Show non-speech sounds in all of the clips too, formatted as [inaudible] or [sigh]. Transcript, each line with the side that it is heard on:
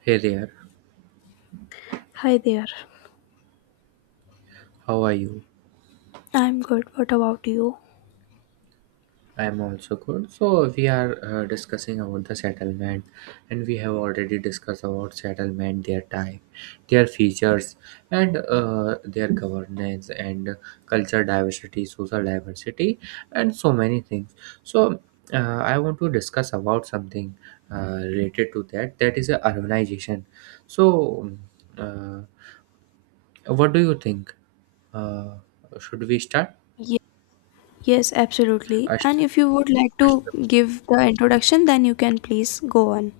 right: Hey there,
left: Hi there.
right: how are you?
left: I'm good. What about you?
right: I'm also good. So we are discussing about the settlement, and we have already discussed about settlement, their type, their features, and their governance and culture diversity, social diversity, and so many things. So I want to discuss about something related to that. That is urbanization. So, uh, what do you think? Uh, should we start?
left: Ye- Yes, absolutely.
right: Uh, sh-
left: And if you would like to give the introduction, then you can please go on.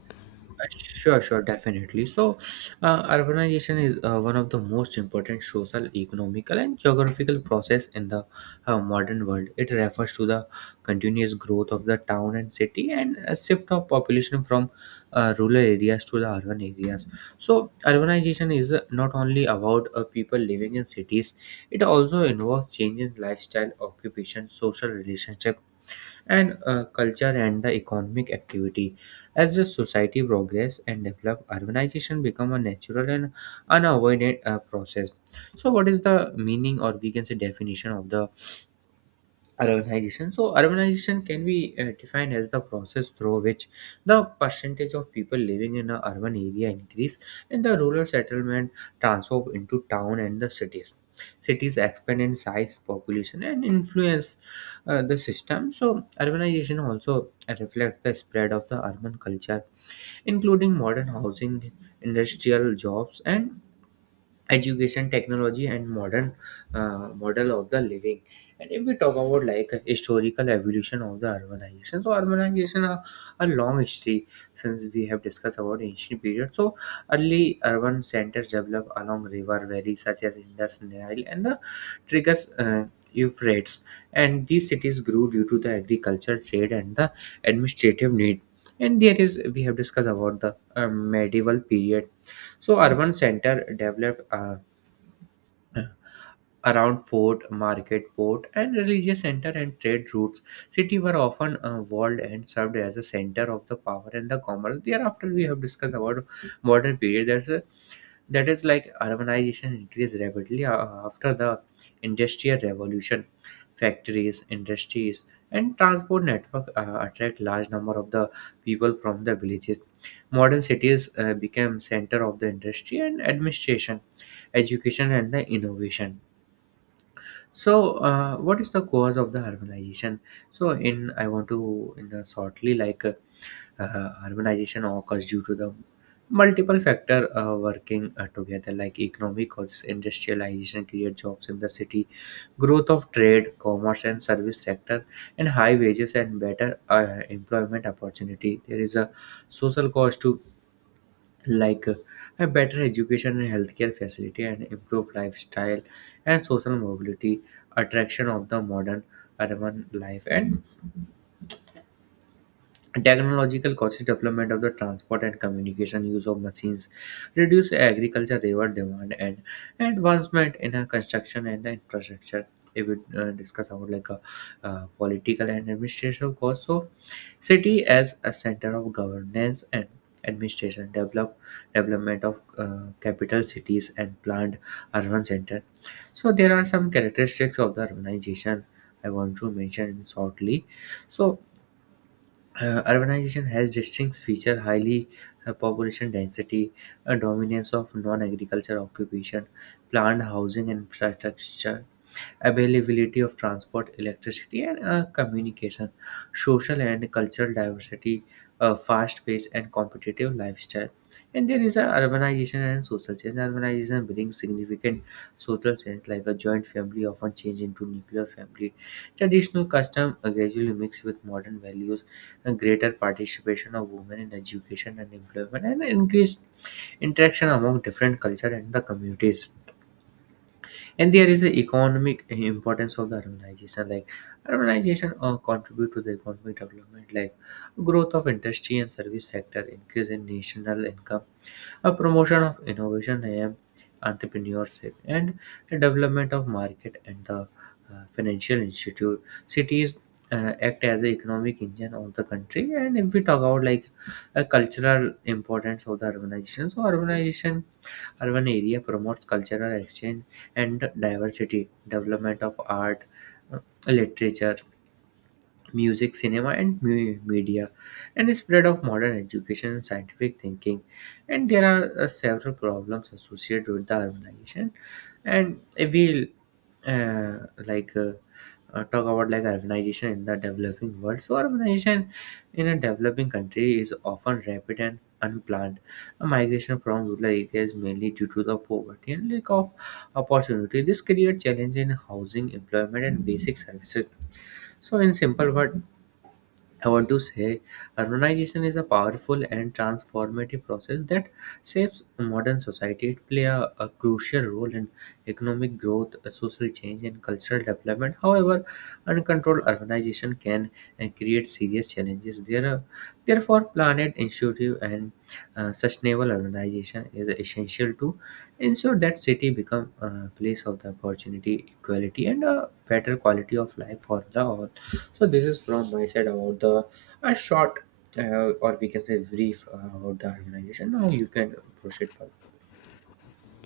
right: Uh, Sure, sure, definitely. So, urbanization is one of the most important social, economical, and geographical process in the modern world. It refers to the continuous growth of the town and city and a shift of population from rural areas to the urban areas. So, urbanization is not only about people living in cities; it also involves change in lifestyle, occupation, social relationship, and culture and the economic activity. As the society progress and develop, urbanization become a natural and unavoided process. So, what is the meaning, or we can say definition, of the urbanization? So urbanization can be defined as the process through which the percentage of people living in an urban area increase and the rural settlement transform into town and the cities. Cities expand in size, population, and influence the system. So urbanization also reflects the spread of the urban culture, including modern housing, industrial jobs, and education, technology, and modern model of the living. And if we talk about like historical evolution of the urbanization, so urbanization a long history. Since we have discussed about ancient period, so early urban centers developed along river valleys such as Indus, Nile, and the Triggers, Euphrates, and these cities grew due to the agriculture, trade, and the administrative need. And there is, we have discussed about the medieval period. So urban center developed, uh, yeah around fort, market, port, and religious center and trade routes. City were often walled and served as a center of the power and the commerce. Thereafter, we have discussed about modern period. That is like urbanization increased rapidly after the industrial revolution. Factories, industries, and transport network attract large number of the people from the villages. Modern cities became center of the industry and administration, education, and the innovation. So what is the cause of the harmonization? So in, I want to in the shortly, like harmonization occurs due to the multiple factor working together, like economic causes: industrialization create jobs in the city, growth of trade, commerce, and service sector, and high wages and better employment opportunity. There is a social cause to, like a better education and healthcare facility and improved lifestyle and social mobility, attraction of the modern urban life, and technological conscious development of the transport and communication, use of machines reduce agriculture labor demand, and advancement in construction and infrastructure. If we discuss about like a political and administrative cost, so city as a center of governance and administration develop, development of capital cities and planned urban center. So there are some characteristics of the urbanization I want to mention shortly. So urbanization has distinct feature: highly population density, a dominance of non-agriculture occupation, planned housing infrastructure, availability of transport, electricity, and communication, social and cultural diversity, a fast-paced and competitive lifestyle. And there is a urbanization and social change. Urbanization brings significant social change, like a joint family often change into nuclear family. Traditional custom gradually mix with modern values, and greater participation of women in education and employment, and increased interaction among different culture and the communities. And there is the economic importance of the urbanization, like urbanization contribute to the economic development, like growth of industry and service sector, increase in national income, a promotion of innovation and entrepreneurship, and the development of market and the financial institute. Cities act as the economic engine of the country. And if we talk about like a cultural importance of the urbanization, so urban area promotes cultural exchange and diversity, development of art, uh, literature, music, cinema, and media, and the spread of modern education and scientific thinking. And there are several problems associated with the urbanization, and if we uh, like uh, talk about like urbanization in the developing world. So urbanization in a developing country is often rapid and unplanned. A migration from rural areas mainly due to the poverty and lack of opportunity. This creates challenge in housing, employment, and basic services. So in simple word, I want to say urbanization is a powerful and transformative process that shapes modern society. It plays a crucial role in economic growth, social change, and cultural development. However, uncontrolled urbanization can create serious challenges. There are, therefore, planet initiative and sustainable urbanization is essential to ensure that city become a place of the opportunity, equality, and a better quality of life for the all. So this is from my side about the a short, or we can say brief about the organization. Now you can proceed further.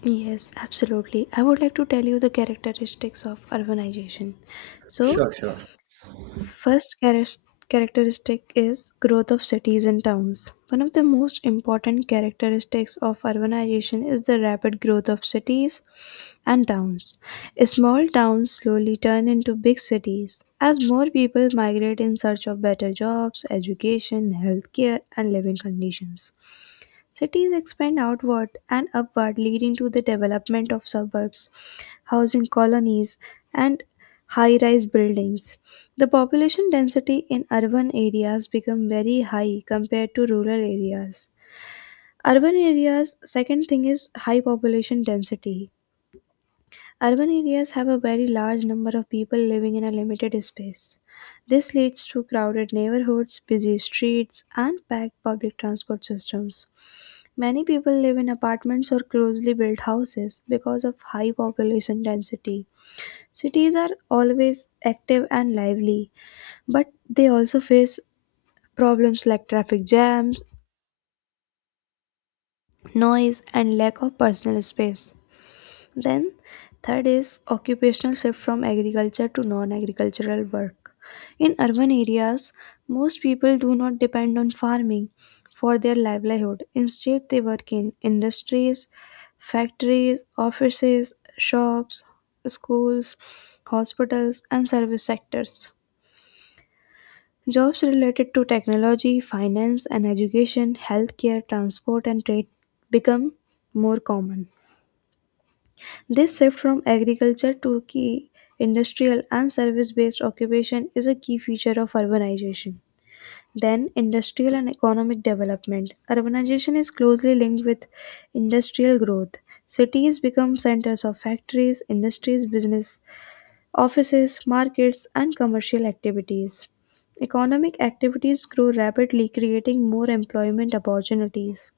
left: Yes, absolutely. I would like to tell you the characteristics of urbanization. So,
right: Sure, sure,
left: first characteristic is growth of cities and towns. One of the most important characteristics of urbanization is the rapid growth of cities and towns. Small towns slowly turn into big cities as more people migrate in search of better jobs, education, healthcare, and living conditions. Cities expand outward and upward, leading to the development of suburbs, housing colonies, and high rise buildings. The population density in urban areas become very high compared to rural areas. Urban areas second thing is high population density. Urban areas have a very large number of people living in a limited space. This leads to crowded neighborhoods, busy streets, and packed public transport systems. Many people live in apartments or closely built houses because of high population density. Cities are always active and lively, but they also face problems like traffic jams, noise, and lack of personal space. Then, third is occupational shift from agriculture to non agricultural work. In urban areas, most people do not depend on farming for their livelihood. Instead, they work in industries, factories, offices, shops, schools, hospitals, and service sectors. Jobs related to technology, finance, and education, healthcare, transport, and trade become more common. This shift from agriculture to key industrial and service based occupation is a key feature of urbanization. Then, industrial and economic development. Urbanization is closely linked with industrial growth. Cities become centers of factories, industries, business, offices, markets, and commercial activities. Economic activities grow rapidly, creating more employment opportunities.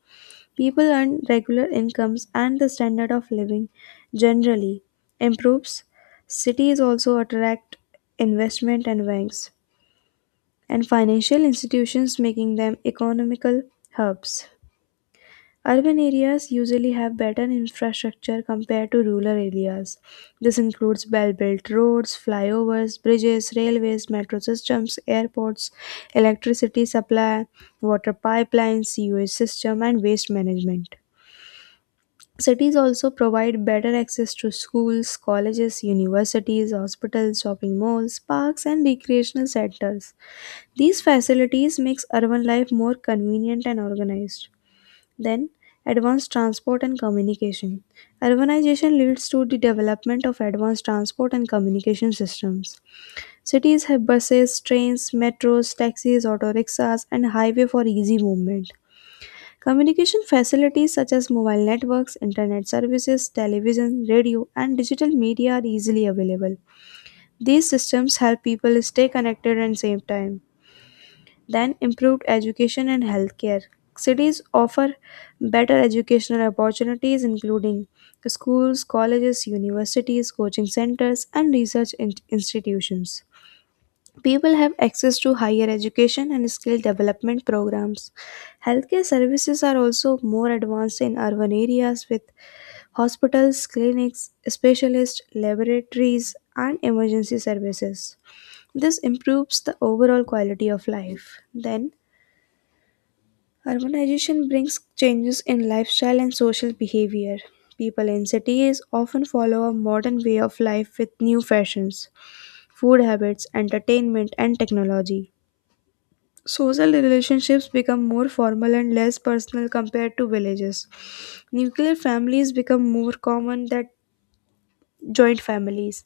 left: People earn regular incomes and the standard of living generally improves. Cities also attract investment and banks and financial institutions, making them economical hubs. Urban areas usually have better infrastructure compared to rural areas. This includes well built roads, flyovers, bridges, railways, metro systems, airports, electricity supply, water pipelines, sewage system, and waste management. Cities also provide better access to schools, colleges, universities, hospitals, shopping malls, parks, and recreational centers. These facilities makes urban life more convenient and organized. Then, advanced transport and communication. Urbanization leads to the development of advanced transport and communication systems. Cities have buses, trains, metros, taxis, auto rickshaws, and highway for easy movement. Communication facilities such as mobile networks, internet services, television, radio, and digital media are easily available. These systems help people stay connected and save time. Then, improved education and healthcare. Cities offer better educational opportunities, including schools, colleges, universities, coaching centers, and research institutions. People have access to higher education and skill development programs. Healthcare services are also more advanced in urban areas with hospitals, clinics, specialist laboratories, and emergency services. This improves the overall quality of life. Then, urbanization brings changes in lifestyle and social behavior. People in cities often follow a modern way of life with new fashions, food habits, entertainment, and technology. Social relationships become more formal and less personal compared to villages. Nuclear families become more common than joint families.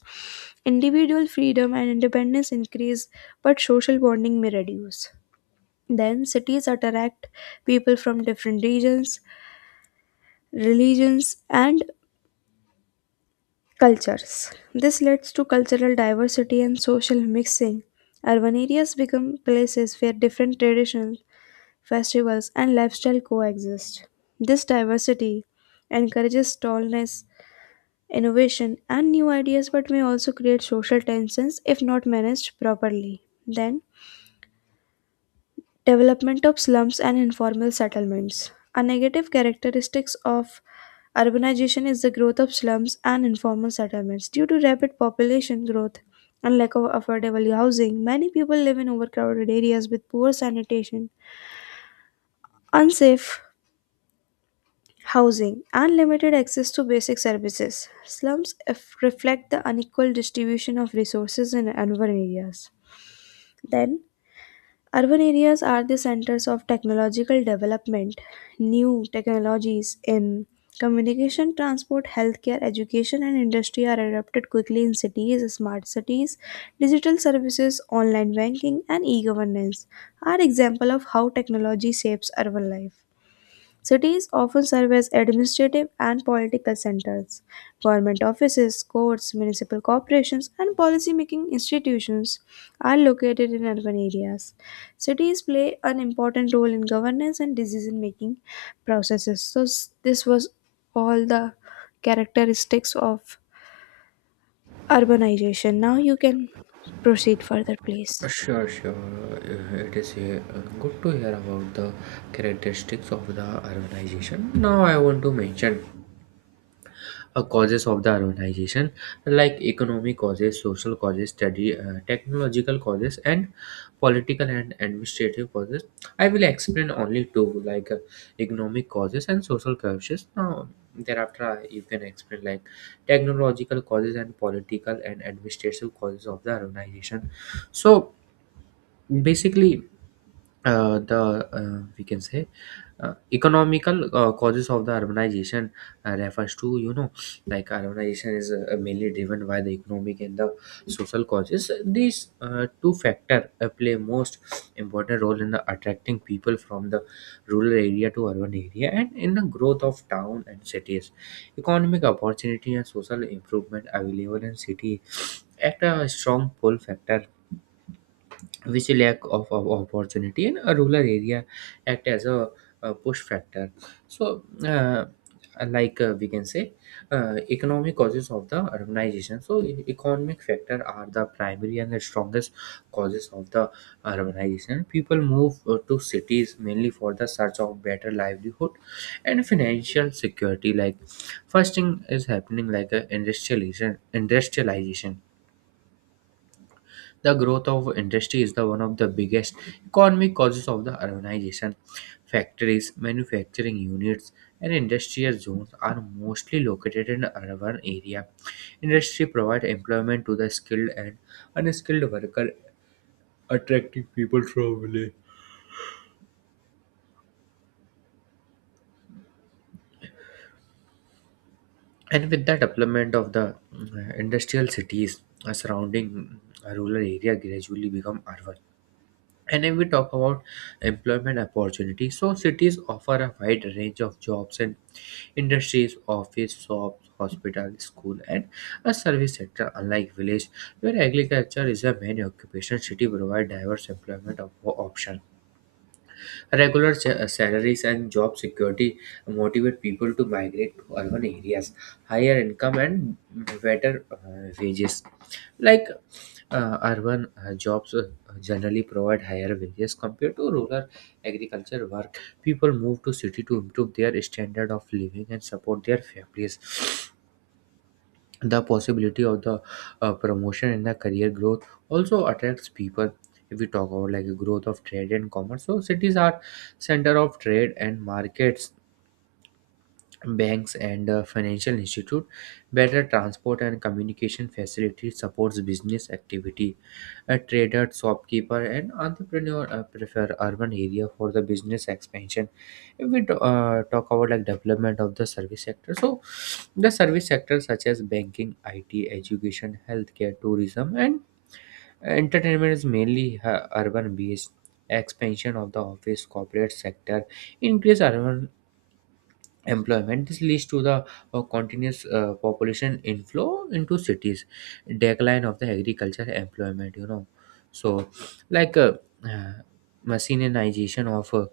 left: Individual freedom and independence increase, but social bonding may reduce. Then cities attract people from different regions, religions, and cultures. This leads to cultural diversity and social mixing. Urban areas become places where different traditions festivals, and lifestyle coexist. This diversity encourages tallness, innovation, and new ideas, but may also create social tensions if not managed properly. Then, development of slums and informal settlements. A negative characteristic of urbanization is the growth of slums and informal settlements. Due to rapid population growth and lack of affordable housing, many people live in overcrowded areas with poor sanitation, unsafe housing unlimited access to basic services. Slums reflect the unequal distribution of resources in urban areas. Then, urban areas are the centers of technological development, new technologies in communication, transport, healthcare, education, and industry are adopted quickly in cities. Smart cities, digital services, online banking, and e governance are examples of how technology shapes urban life. Cities often serve as administrative and political centers. Government offices, courts, municipal corporations, and policy-making institutions are located in urban areas. Cities play an important role in governance and decision-making processes. So this was all the characteristics of urbanization. Now you can proceed further, please.
right: sure. It is good to hear about the characteristics of the urbanization. Now I want to mention causes of the urbanization, like economic causes, social causes, study, technological causes, and political and administrative causes. I will explain only two, like economic causes and social causes. Now thereafter, you can explain like technological causes and political and administrative causes of the urbanization. So basically, the we can say economical causes of the urbanization refers to, you know, like urbanization is mainly driven by the economic and the social causes. These two factor play most important role in the attracting people from the rural area to urban area and in the growth of town and cities. Economic opportunity and social improvement available in city act a strong pull factor, which lack of opportunity in a rural area act as a push factor. So we can say economic causes of the urbanization. So economic factor are the primary and the strongest causes of the urbanization. People move to cities mainly for the search of better livelihood and financial security. Like first thing is happening, like a industrialization. Industrialization, the growth of industry, is the one of the biggest economic causes of the urbanization. Factories, manufacturing units, and industrial zones are mostly located in urban area. Industry provide employment to the skilled and unskilled worker, attracting people from village. And with the development of the industrial cities, surrounding rural area gradually become urban. And if we talk about employment opportunities, so cities offer a wide range of jobs and industries, office, shops, hospital, school, and a service sector. Unlike village, where agriculture is a main occupation, city provide diverse employment of options. Salaries and job security motivate people to migrate to urban areas, higher income and better wages. Like urban jobs generally provide higher wages compared to rural agriculture work. People move to city to improve their standard of living and support their families. [sniffs] The possibility of the promotion and the career growth also attracts people. If we talk about like growth of trade and commerce, so cities are center of trade and markets, banks and financial institute, better transport and communication facilities supports business activity. A trader, shopkeeper, and entrepreneur prefer urban area for the business expansion. If we talk about like development of the service sector, so the service sector such as banking, IT, education, healthcare, tourism, and entertainment is mainly urban based. Expansion of the office corporate sector increase urban employment. This leads to the continuous population inflow into cities, decline of the agriculture employment. You know, so like uh, uh, machinization of uh,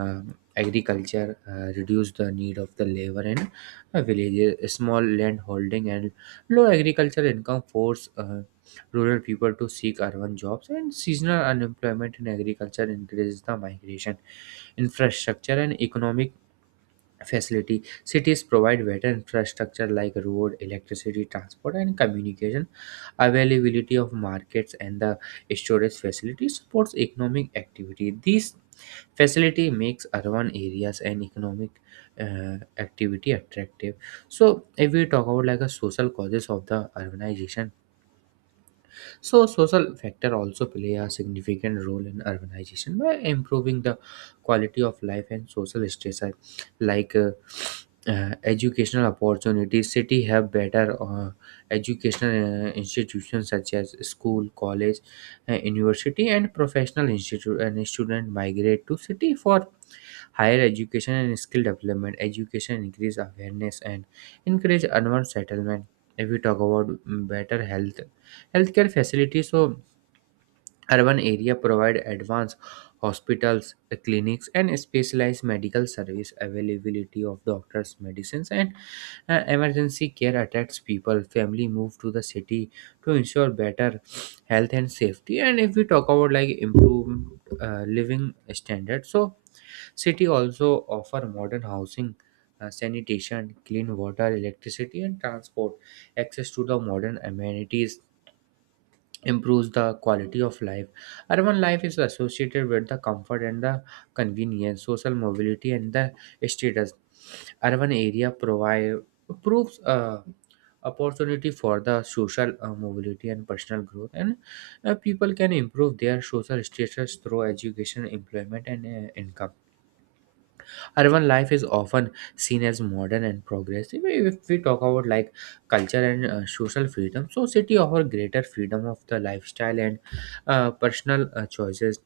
right: um, agriculture reduce the need of the labor in a villages. Small land holding and low agriculture income force rural people to seek urban jobs, and seasonal unemployment in agriculture increases the migration. Infrastructure and economic facility: cities provide better infrastructure like road, electricity, transport, and communication. Availability of markets and the storage facility supports economic activity. These facility makes urban areas and economic activity attractive. So, if we talk about like a social causes of the urbanization, so social factor also play a significant role in urbanization by improving the quality of life and social stress are like educational opportunities. City have better educational institutions such as school, college, university, and professional institute, and student migrate to city for higher education and skill development. Education increase awareness and encourage urban settlement. If we talk about better health, healthcare facilities, so urban area provide advanced hospitals, clinics, and specialized medical service. Availability of doctors, medicines, and emergency care attracts people. Family move to the city to ensure better health and safety. And if we talk about like improved living standard, so city also offer modern housing, sanitation, clean water, electricity, and transport, access to the modern amenities, improves the quality of life. Urban life is associated with the comfort and the convenience, social mobility, and the status. Urban area provide proves opportunity for the social mobility and personal growth, and people can improve their social status through education, employment, and income. Urban life is often seen as modern and progressive. If we talk about like culture and social freedom, so city offer greater freedom of the lifestyle and personal choices.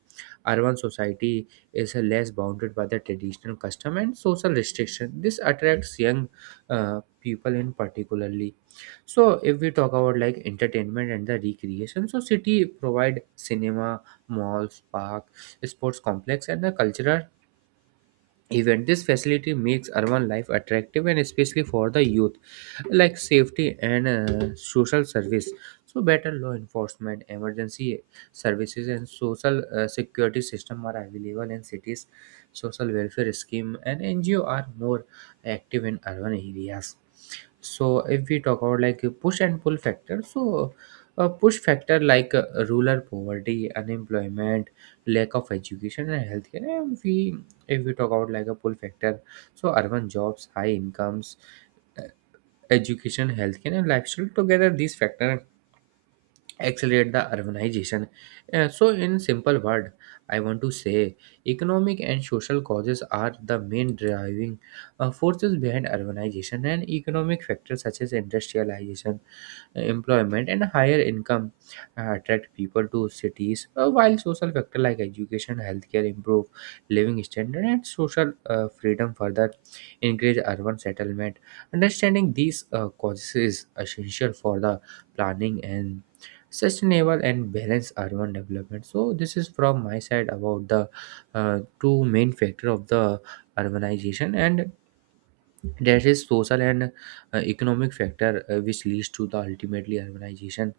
right: Urban society is less bounded by the traditional custom and social restriction. This attracts young people in particularly. So if we talk about like entertainment and the recreation, so city provide cinema, malls, park, sports complex and the cultural event. This facility makes urban life attractive and especially for the youth, like safety and social service. So better law enforcement, emergency services and social security system are available in cities. Social welfare scheme and NGO are more active in urban areas. So if we talk about like push and pull factor, so a push factor like rural poverty, unemployment, lack of education and healthcare. And we, if we talk about like a pull factor, so urban jobs, high incomes, education, healthcare, and lifestyle. Together, these factors accelerate the urbanization. So, in simple word, I want to say economic and social causes are the main driving forces behind urbanization, and economic factors such as industrialization, employment, and higher income attract people to cities, while social factors like education, healthcare improve living standard, and social freedom further encourage urban settlement. Understanding these causes is essential for the planning and sustainable and balanced urban development. So this is from my side about the two main factor of the urbanization, and that is social and economic factor which leads to the ultimately urbanization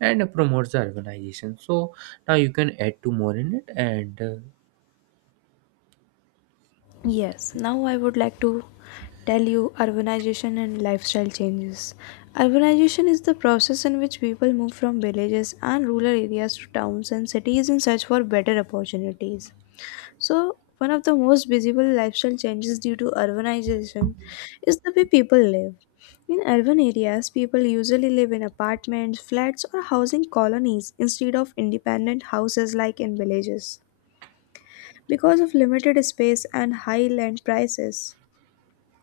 right: and promotes the urbanization. So now you can add to more in it and
left: Yes, now I would like to tell you urbanization and lifestyle changes. Urbanization is the process in which people move from villages and rural areas to towns and cities in search for better opportunities. So, one of the most visible lifestyle changes due to urbanization is the way people live. In urban areas, people usually live in apartments, flats, or housing colonies instead of independent houses like in villages because of limited space and high land prices.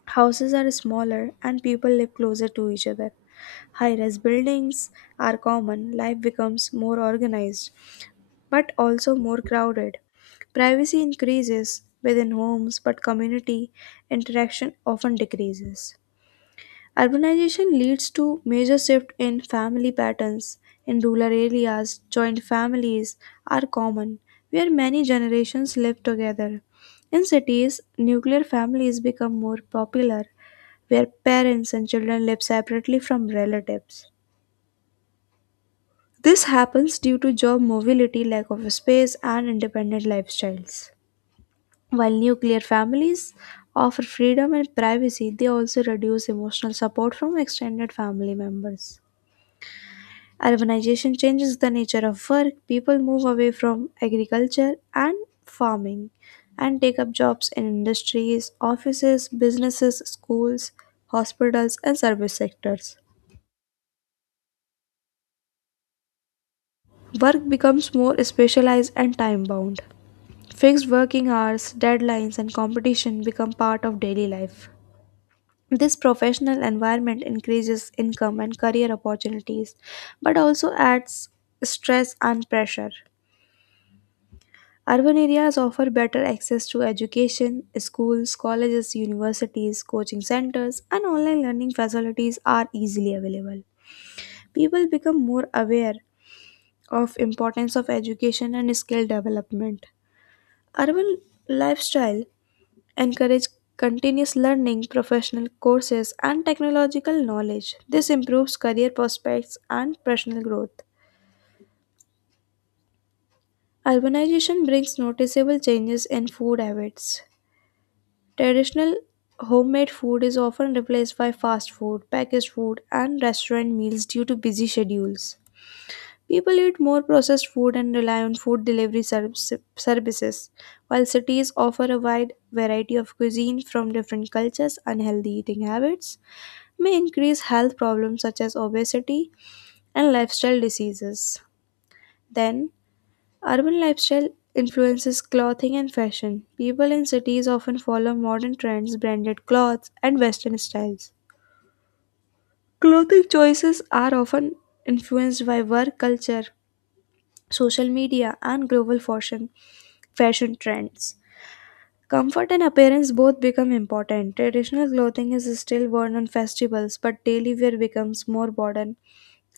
left: Houses are smaller and people live closer to each other. High rise buildings are common, life becomes more organized but also more crowded. Privacy increases within homes, but community interaction often decreases. Urbanization leads to major shift in family patterns. In rural areas, joint families are common, where many generations live together. In cities, nuclear families become more popular, where parents and children live separately from relatives. This happens due to job mobility, lack of space, and independent lifestyles. While nuclear families offer freedom and privacy, they also reduce emotional support from extended family members. Urbanization changes the nature of work. People move away from agriculture and farming and take up jobs in industries, offices, businesses, schools, hospitals, and service sectors. Work becomes more specialized and time bound. Fixed working hours, deadlines, and competition become part of daily life. This professional environment increases income and career opportunities, but also adds stress and pressure. Urban areas offer better access to education, schools, colleges, universities, coaching centers, and online learning facilities are easily available. People become more aware of importance of education and skill development. Urban lifestyle encourage continuous learning, professional courses, and technological knowledge. This improves career prospects and personal growth. Urbanization brings noticeable changes in food habits. Traditional homemade food is often replaced by fast food, packaged food, and restaurant meals due to busy schedules. People eat more processed food and rely on food services, while cities offer a wide variety of cuisine from different cultures. Unhealthy eating habits may increase health problems such as obesity and lifestyle diseases. Then, urban lifestyle influences clothing and fashion. People in cities often follow modern trends, branded clothes, and western styles. Clothing choices are often influenced by work culture, social media, and global fashion trends. Comfort and appearance both become important. Traditional clothing is still worn on festivals, but daily wear becomes more modern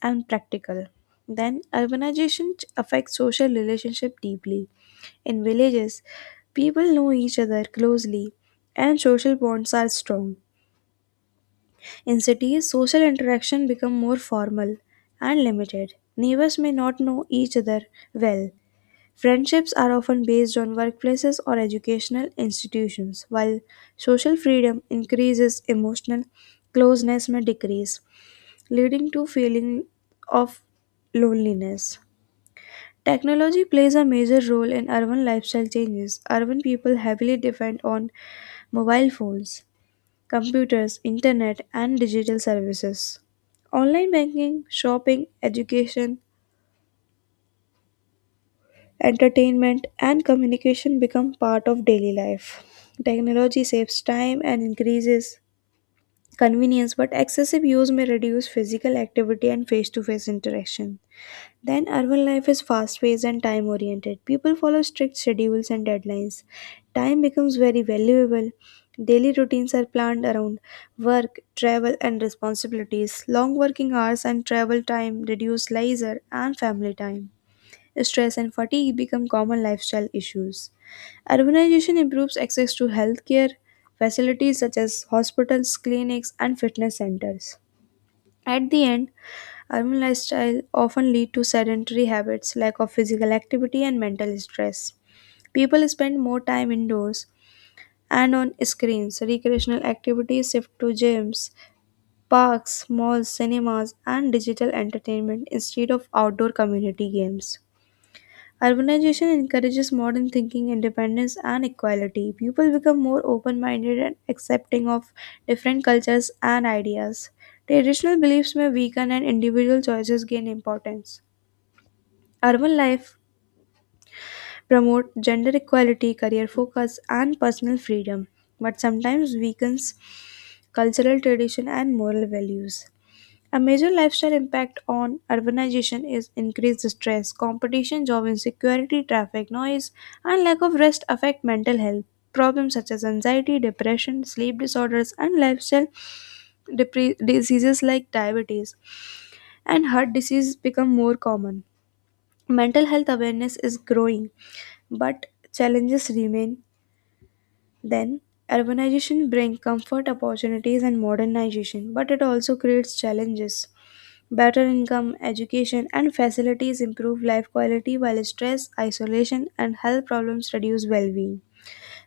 left: and practical. Then, urbanization affects social relationship deeply. In villages, people know each other closely and social bonds are strong. In cities, social interaction become more formal and limited. Neighbors may not know each other well, friendships are often based on workplaces or educational institutions, while social freedom increases, emotional closeness may decrease, leading to feeling of loneliness. Technology plays a major role in urban lifestyle changes. Urban people heavily depend on mobile phones, computers, internet, and digital services. Online banking, shopping, education, entertainment, and communication become part of daily life. Technology saves time and increases convenience, but excessive use may reduce physical activity and face to face interaction. Then, urban life is fast paced and time oriented. People follow strict schedules and deadlines. Time becomes very valuable. Daily routines are planned around work, travel, and responsibilities. Long working hours and travel time reduce leisure and family time stress, and fatigue become common lifestyle issues. Urbanization improves access to healthcare facilities such as hospitals, clinics, and fitness centers. At the end, urban lifestyle often lead to sedentary habits, lack of physical activity, and mental stress. People spend more time indoors and on screens. Recreational activities shift to gyms, parks, malls, cinemas, and digital entertainment instead of outdoor community games. Urbanization encourages modern thinking, independence, and equality. People become more open minded and accepting of different cultures and ideas. Traditional beliefs may weaken and individual choices gain importance. Urban life promotes gender equality, career focus, and personal freedom, but sometimes weakens cultural tradition and moral values. A major lifestyle impact on urbanization is increased stress, competition, job insecurity, traffic noise, and lack of rest affect mental health. Problems such as anxiety, depression, sleep disorders, and lifestyle diseases like diabetes and heart disease become more common. Mental health awareness is growing, but challenges remain then, urbanization brings comfort, opportunities, and modernization, but it also creates challenges. Better income, education, and facilities improve life quality while stress, isolation, and health problems reduce well being.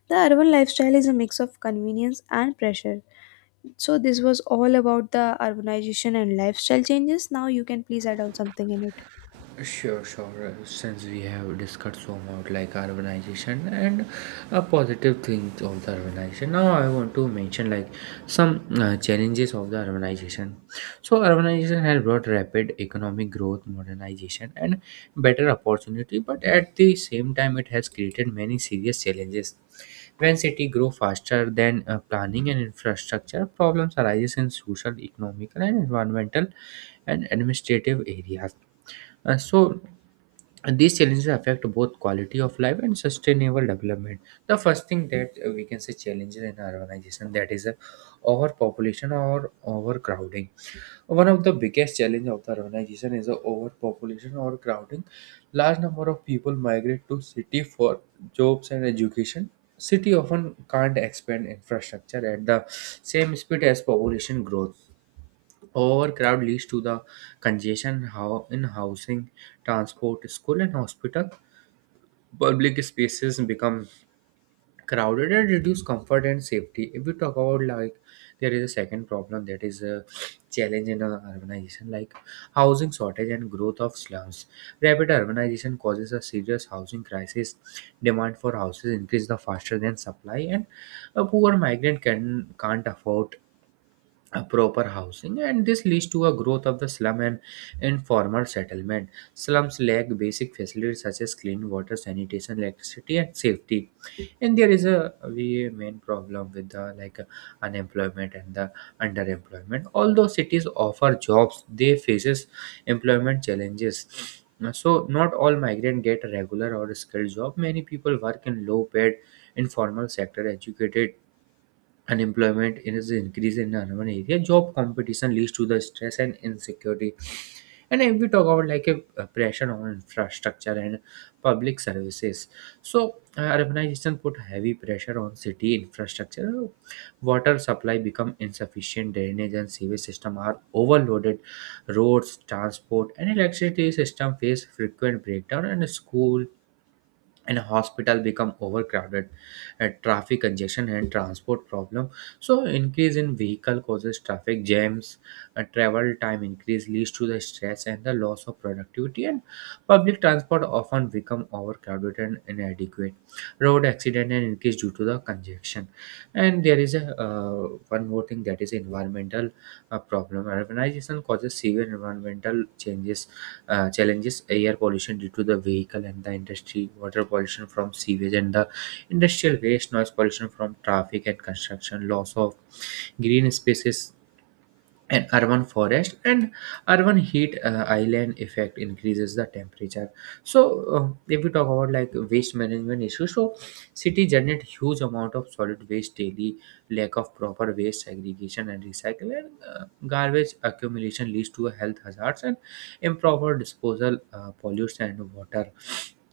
left: The urban lifestyle is a mix of convenience and pressure. So, this was all about the urbanization and lifestyle changes. Now, you can please add on something in it.
right: sure, sure. Since we have discussed so much like urbanization and positive things of the urbanization, now I want to mention like some challenges of the urbanization. So, urbanization has brought rapid economic growth, modernization, and better opportunity, but at the same time, it has created many serious challenges. When city grow faster than planning and infrastructure, problems arises in social, economical, and environmental and administrative areas. So, these challenges affect both quality of life and sustainable development. The first thing that we can say challenges in urbanization, that is overpopulation or overcrowding. One of the biggest challenges of the urbanization is the overpopulation or crowding. Large number of people migrate to city for jobs and education. City often can't expand infrastructure at the same speed as population growth. Overcrowd leads to the congestion how in housing, transport, school and hospital. Public spaces become crowded and reduce comfort and safety. If we talk about, like, there is a second problem that is a challenge in urbanization like housing shortage and growth of slums. Rapid urbanization causes a serious housing crisis. Demand for houses increase the faster than supply, and a poor migrant can't afford a proper housing, and this leads to a growth of the slum and informal settlement. Slums lack basic facilities such as clean water, sanitation, electricity and safety. And there is a we main problem with the like unemployment and the underemployment. Although cities offer jobs, they faces employment challenges. So not all migrants get a regular or skilled job. Many people work in low paid informal sector. Educated unemployment is increased in urban area. Job competition leads to the stress and insecurity. And if we talk about like a pressure on infrastructure and public services, so urbanization put heavy pressure on city infrastructure. Water supply become insufficient. Drainage and sewage system are overloaded. Roads, transport and electricity system face frequent breakdown, and school and hospital become overcrowded. Traffic congestion and transport problem, so increase in vehicle causes traffic jams. Travel time increase leads to the stress and the loss of productivity, and public transport often become overcrowded and inadequate. Road accident and increase due to the congestion. And there is a one more thing, that is environmental problem. Urbanization causes severe environmental changes challenges Air pollution due to the vehicle and the industry, water pollution from sewage and the industrial waste, noise pollution from traffic and construction, loss of green spaces and urban forest, and urban heat island effect increases the temperature. So uh, if we talk about like waste management issues, so city generate huge amount of solid waste daily. Lack of proper waste segregation and recycling, garbage accumulation leads to health hazards, and improper disposal pollutes and water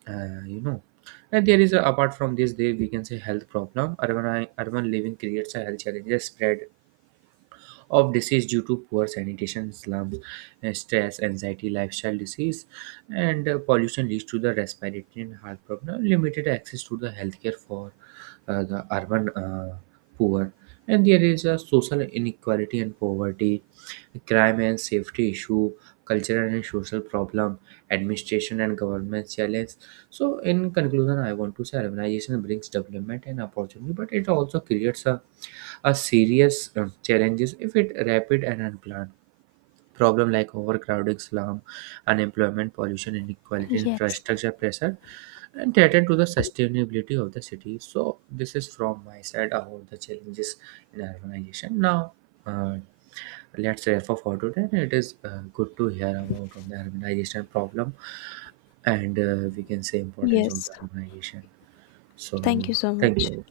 right: uh, you know and there is a, apart from this, there we can say health problem. Urban living creates a health challenges: spread of disease due to poor sanitation, slums, stress, anxiety, lifestyle disease, and pollution leads to the respiratory and heart problem, limited access to the healthcare for the urban poor. And there is a social inequality and poverty, crime and safety issue, cultural and social problem, administration and government challenge. So, in conclusion, I want to say urbanization brings development and opportunity, but it also creates a serious challenges if it rapid and unplanned. Problem like overcrowding, slum, unemployment, pollution, inequality,
left: Yes.
right: infrastructure pressure and threaten to the sustainability of the city. So this is from my side about the challenges in urbanization. Now uh, let's refer for today. It is good to hear about on the urbanization problem, and we can say importance of
left: Yes,
right: the urbanization. So
left: thank you so
right: thank
left: much.
right: you.